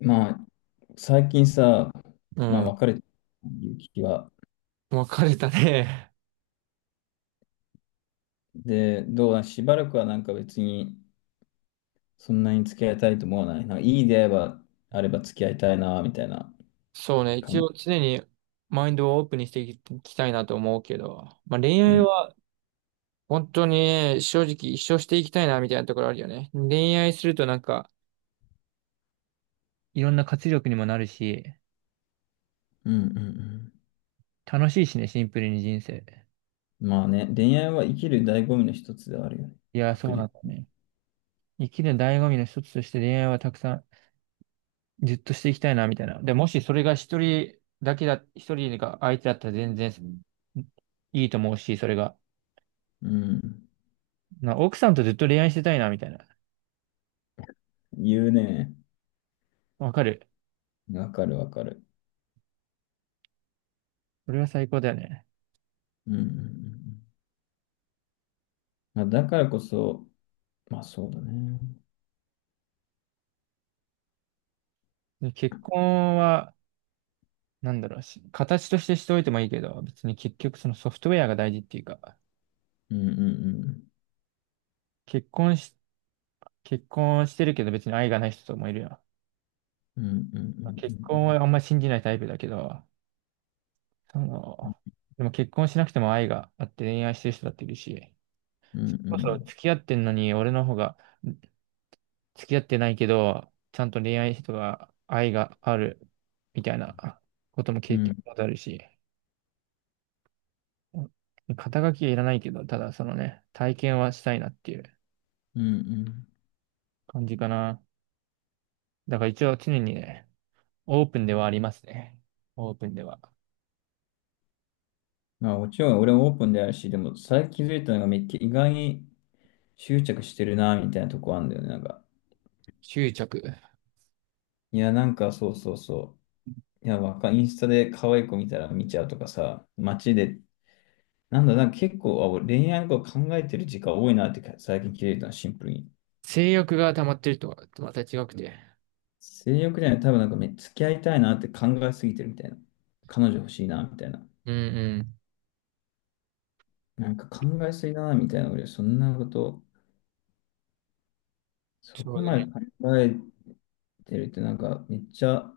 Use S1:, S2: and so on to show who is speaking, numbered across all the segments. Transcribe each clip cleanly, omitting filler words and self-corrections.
S1: まあ、最近さ、
S2: う
S1: まあ、
S2: ん。
S1: 別れてる気は。
S2: 別れたね。
S1: で、どうだ、しばらくは別に、そんなに付き合いたいと思わない。なんかいい出会いがあれば付き合いたいな、みたいな
S2: そうね。
S1: 感
S2: 一
S1: じ。
S2: 応常にマインドをオープンにしていきたいなと思うけど。まあ恋
S1: う
S2: 愛
S1: ん。
S2: は本当に正直一生していきたいなみたいなところあるよね。恋愛するとなんかいろんな活力にもなるし、
S1: うんうん
S2: 楽しいしね、シンプルに人生。
S1: うん。まあね、恋愛は生きる醍醐味の一つではあるよね。
S2: いや、そ
S1: 確
S2: うなんだ
S1: 実。
S2: ね。生きる醍醐味の一つとして恋愛はたくさんずっとしていきたいなみたいな。で、もしそれが一人だけだ、一人が相手だったら全然、うん、いいと思うし、それが。
S1: うん。
S2: 奥さんとずっと恋愛してたいなみたいな。
S1: 言うね。
S2: わかる。
S1: わかるわかる。
S2: これは最高だよね。
S1: うんうんうんうん。まあ、だからこそ、まあそうだね。
S2: で結婚は、なんだろうし、形としてしておいてもいいけど、別に結局そのソフトウェアが大事っていうか、
S1: うんうん
S2: 結婚し、結婚してるけど別に愛がない人ともいるよ。
S1: うん。うんうんう
S2: 結婚
S1: ん
S2: はあんま信じないタイプだけど、その、でも結婚しなくても愛があって恋愛してる人だっているし、
S1: う
S2: そ
S1: ん
S2: れ
S1: うん。う
S2: こそ
S1: ん
S2: 付き合ってんのに俺の方が付き合ってないけど、ちゃんと恋愛人が愛があるみたいなことも
S1: う
S2: 経験
S1: ん。
S2: もあるし、うん、肩書きはいらないけど、ただそのね、体験はしたいなっていう
S1: うんうん。
S2: 感じかな。だから一応常にね、オープンではありますね。オープンでは。
S1: まあもちろん俺もオープンであるし、でも最近気づいたのがめっちゃ意外に執着してるなみたいなとこあるんだよね。なんか、
S2: 執着。
S1: いやなんかそうそうそう。いやわか、インスタで可愛い子見たら見ちゃうとかさ、街で、なんだ、なんか結構俺恋愛のこと考えてる時間多いなってか最近気づいたの、シンプルに。
S2: 性欲が溜まってるとはまた違くて。
S1: 性欲じゃない、多分なんかめ、付き合いたいなって考えすぎてるみたいな。彼女欲しいなみたいな。
S2: うんうん。
S1: なんか考えすぎだなみたいな。俺そんなこと、そ
S2: そ
S1: こ
S2: うだ
S1: まで
S2: ね。
S1: 考えてるってなんかめっちゃ、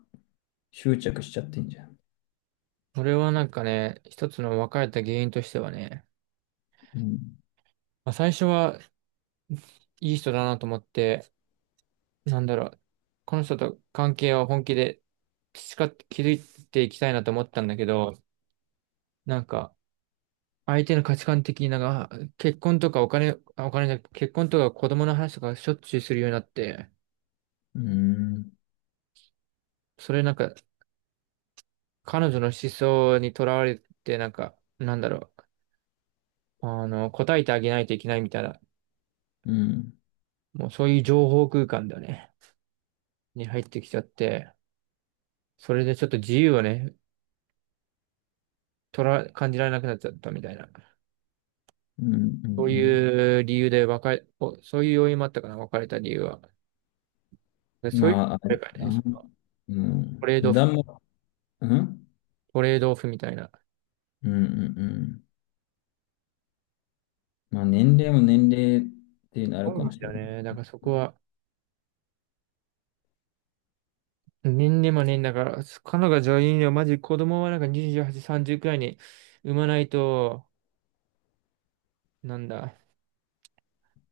S1: 執着しちゃってんじゃん。
S2: これはなんかね、一つの別れた原因としてはね、
S1: うん。
S2: まあ、最初はいい人だなと思って、なんだろう、この人と関係を本気で培って築いていきたいなと思ったんだけど、なんか、相手の価値観的になんか、結婚とかお金、あお金じゃなくて、結婚とか子供の話とかしょっちゅうするようになって、
S1: うん。
S2: それなんか、彼女の思想にとらわれて、なんか、なんだろう、答えてあげないといけないみたいな、
S1: うん。
S2: もうそういう情報空間だよね、に入ってきちゃって、それでちょっと自由をね、感じられなくなっちゃったみたいな。
S1: うん。うんう
S2: そう
S1: ん。
S2: いう理由で別れ、おそういう要因もあったかな、別れた理由は。でそういう、
S1: まあ、あれ
S2: あれ
S1: だ
S2: かね、
S1: な。う
S2: ト
S1: ん。
S2: レードオ
S1: 値
S2: フ、
S1: 段も、うん。
S2: トレードオフみたいな。
S1: うん。うんうん。まあ、年齢も年齢っていうのあ
S2: そ
S1: る
S2: う
S1: か
S2: な
S1: も
S2: ん
S1: し
S2: だ
S1: れ
S2: よ
S1: ない。
S2: ね。だからそこは、年でもね、だから、彼女が女優にはマジ子供はなんか28、30くらいに産まないと、なんだ、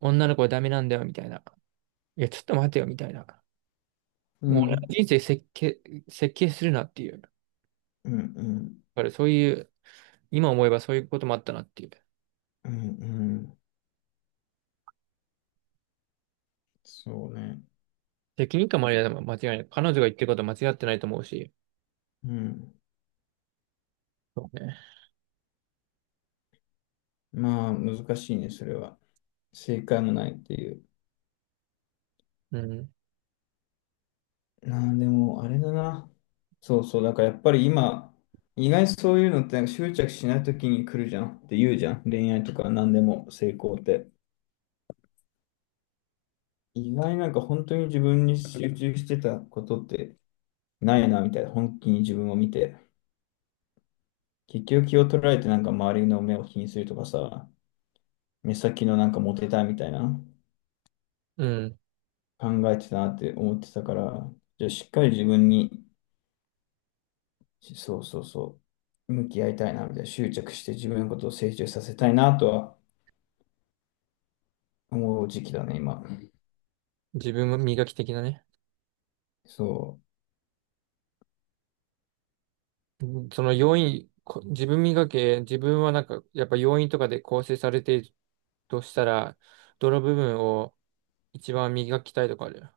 S2: 女の子はダメなんだよ、みたいな。いや、ちょっと待てよ、みたいな。
S1: う
S2: もう俺の
S1: ん。
S2: 人生設計、設計するなっていう。だ
S1: うん。うん。
S2: からそういう、今思えばそういうこともあったなっていう。
S1: うん。うん。そうね。
S2: 責任感もありだ、間違いない。彼女が言ってることは間違ってないと思うし。
S1: うん。
S2: そうね。
S1: まあ、難しいね、それは。正解もないっていう。
S2: うん。
S1: なあ、でも、あれだな。そうそう、だからやっぱり今、意外にそういうのってなんか執着しないときに来るじゃんって言うじゃん。恋愛とか何でも成功って。意外になんか本当に自分に集中してたことってないな、みたいな。本気に自分を見て。結局気を取られてなんか周りの目を気にするとかさ、目先のなんかモテたいみたいな
S2: うん。
S1: 考えてたなって思ってたから、じゃあしっかり自分に、そうそうそう、向き合いたいな、みたいな。執着して自分のことを成長させたいなとはもう時期だね、今。
S2: 自分も磨き的なね。
S1: そ
S2: うん、その要因、こ自分磨け、自分はなんか、やっぱ要因とかで構成されているとしたら、どの部分を一番磨きたいとかある。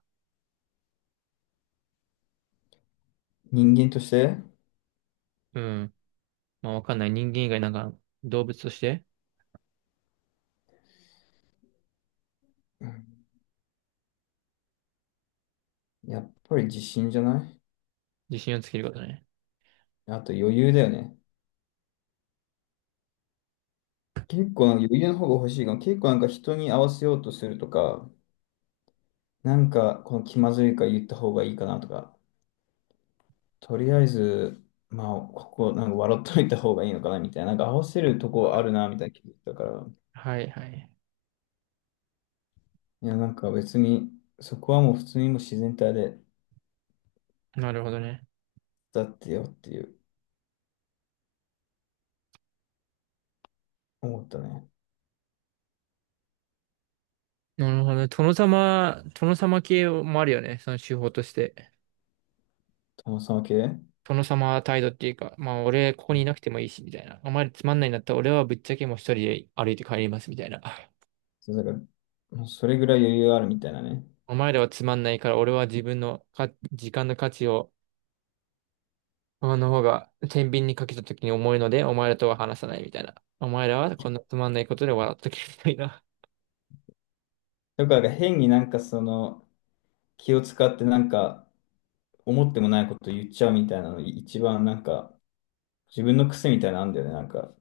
S1: う。人間として、
S2: うん。まあ、わかんない。人間以外なんか動物として
S1: やっぱり自信じゃない？
S2: 自信をつけることね。
S1: あと余裕だよね。結構なんか余裕の方が欲しいかも。結構なんか人に合わせようとするとか、なんかこの気まずいから言った方がいいかなとか、とりあえず、まあ、ここなんか笑っといた方がいいのかなみたいな、なんか合わせるとこあるなみたいな気づいたから、
S2: はいはい。
S1: いや、なんか別に、そこはもう普通にもう自然体で
S2: なるほどね。
S1: だってよっていう思ったね。
S2: なるほどね。殿様系もあるよね。その手法として。
S1: 友さんは系
S2: 殿様態度っていうか、まあ俺ここにいなくてもいいし、みたいな。お前らつまんないんだったら俺はぶっちゃけもう一人で歩いて帰ります、みたいな。
S1: そうだからそれぐらい余裕あるみたいなね。
S2: お前らはつまんないから、俺は自分の時間の価値を、あの方が天秤にかけた時に重いので、お前らとは話さないみたいな。お前らはこんなつまんないことで笑っとけみたいな。
S1: だからなんか変になんかその気を使ってなんか思ってもないこと言っちゃうみたいなの一番なんか自分の癖みたいなのあんだよね。なんか、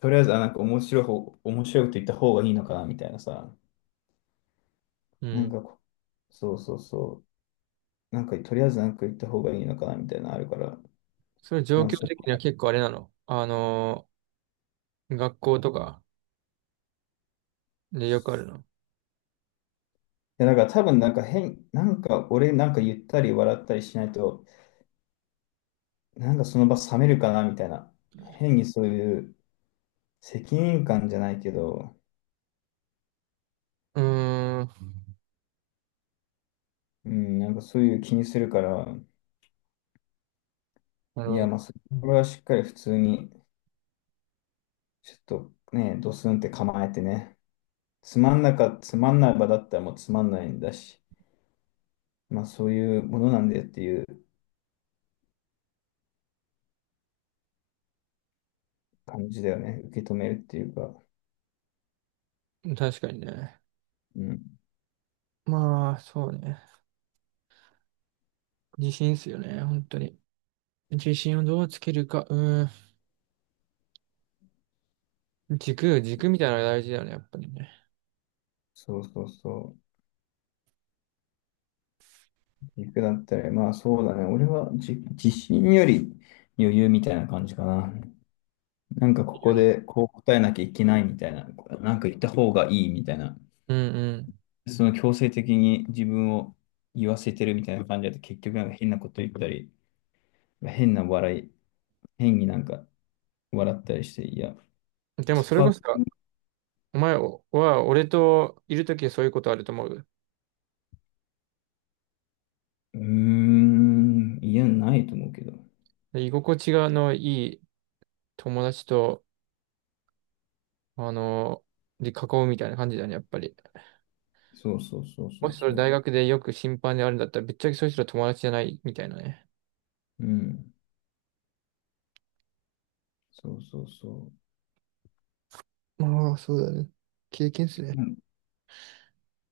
S1: とりあえずなんか面白い方、面白いこと言った方がいいのかなみたいなさ。
S2: う
S1: なん
S2: ん。
S1: かこ、そうそうそう。なんかとりあえずなんか言った方がいいのかなみたいなのあるから。
S2: それ
S1: い
S2: 状
S1: や、
S2: 況
S1: そう。
S2: 的には結構あれなの。学校とかでよくあるの。
S1: いや、だから多分なんか変、なんか俺なんか言ったり笑ったりしないと、なんかその場冷めるかなみたいな。変にそういう、責任感じゃないけど、
S2: うーん。
S1: うん、なんかそういう気にするから、
S2: なる
S1: い
S2: ほ
S1: や、
S2: ど
S1: まあ、これはしっかり普通に、ちょっとね、ドスンって構えてね、つまんない場だったらもうつまんないんだし、まあそういうものなんだよっていう感じだよね、受け止めるっていうか、
S2: ね。確かにね。
S1: うん、
S2: まあ、そうね。自信っすよね、本当に。自信をどうつけるか。うーん。軸、軸みたいなのが大事だよね、やっぱりね。
S1: そうそうそう、軸だったら、まあそうだね、俺は自信より余裕みたいな感じかな。なんかこ
S2: よ
S1: こ
S2: り。
S1: でこう答えなきゃいけないみたいな、なんか言った方がいいみたいな。
S2: うん
S1: その強制的に自分を言わせてるみたいな感じだと結局なんか変なこと言ったり、変な笑い、変になんか笑ったりして、いや、
S2: うん。でも
S1: そ
S2: そ
S1: こ
S2: れ
S1: は、
S2: こそ、お前は俺といるときはそういうことあると思う。
S1: うーん、いや、ないと思うけど。
S2: で居心地がのいい友達と、あの、で囲うみたいな感じだね、やっぱり。
S1: そうそうそうそ
S2: も
S1: う
S2: しそれ大
S1: そ
S2: 学でよく審判であるんだったら、ぶっちゃけそういう人は友達じゃないみたいなね。
S1: う。うん、そうそうそ
S2: ああ、そうだね。経験っすね。
S1: う。うん。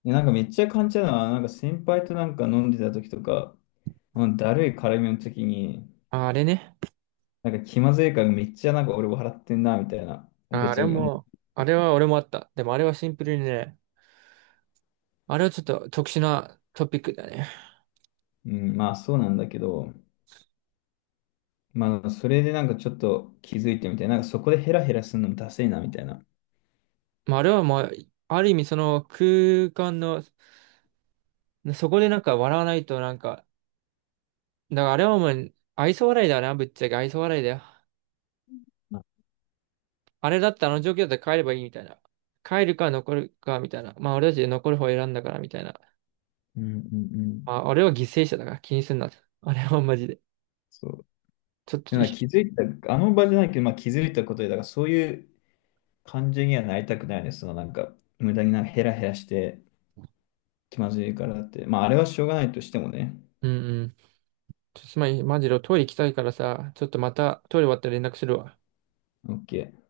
S1: でなんかめっちゃ感じたのは、なんか先輩となんか飲んでた時とか、あのだるい絡みの時に、
S2: ああれね。
S1: なんか気まずいからめっちゃなんか俺笑ってんな、みたいな。
S2: ああ
S1: 別
S2: れ
S1: に思う、
S2: も、あれは俺もあった。でもあれはシンプルにね、あれはちょっと特殊なトピックだね。
S1: うん、まあそうなんだけど、まあ、それでなんかちょっと気づいてみたいな、なんかそこでヘラヘラするのもダセいな、みたいな。
S2: まあ、あれはもう、ある意味その空間の、そこでなんか笑わないとなんか、だからあれはもう愛想笑いだな、ぶっちゃけ愛想笑いだよ。
S1: ま
S2: あれだったらあの状況だったら帰ればいいみたいな。帰るか残るかみたいな。まあ俺たちで残る方を選んだからみたいな。
S1: うんうんう
S2: ま
S1: ん。
S2: あ俺は犠牲者だから気にすんな。あれはマジで。
S1: そう。
S2: ちょっ
S1: で
S2: と
S1: なんか
S2: い、
S1: 気づいた、あの場じゃないけど、まあ気づいたことで、だからそういう感じにはなりたくないです。そのなんか、無駄になんかヘラヘラして気まずいからって。まあ、あれはしょうがないとしてもね。
S2: うんうん。ちょっとすまん、マジでトイレ行きたいからさ、ちょっとまたトイレ終わったら連絡するわ。
S1: OK。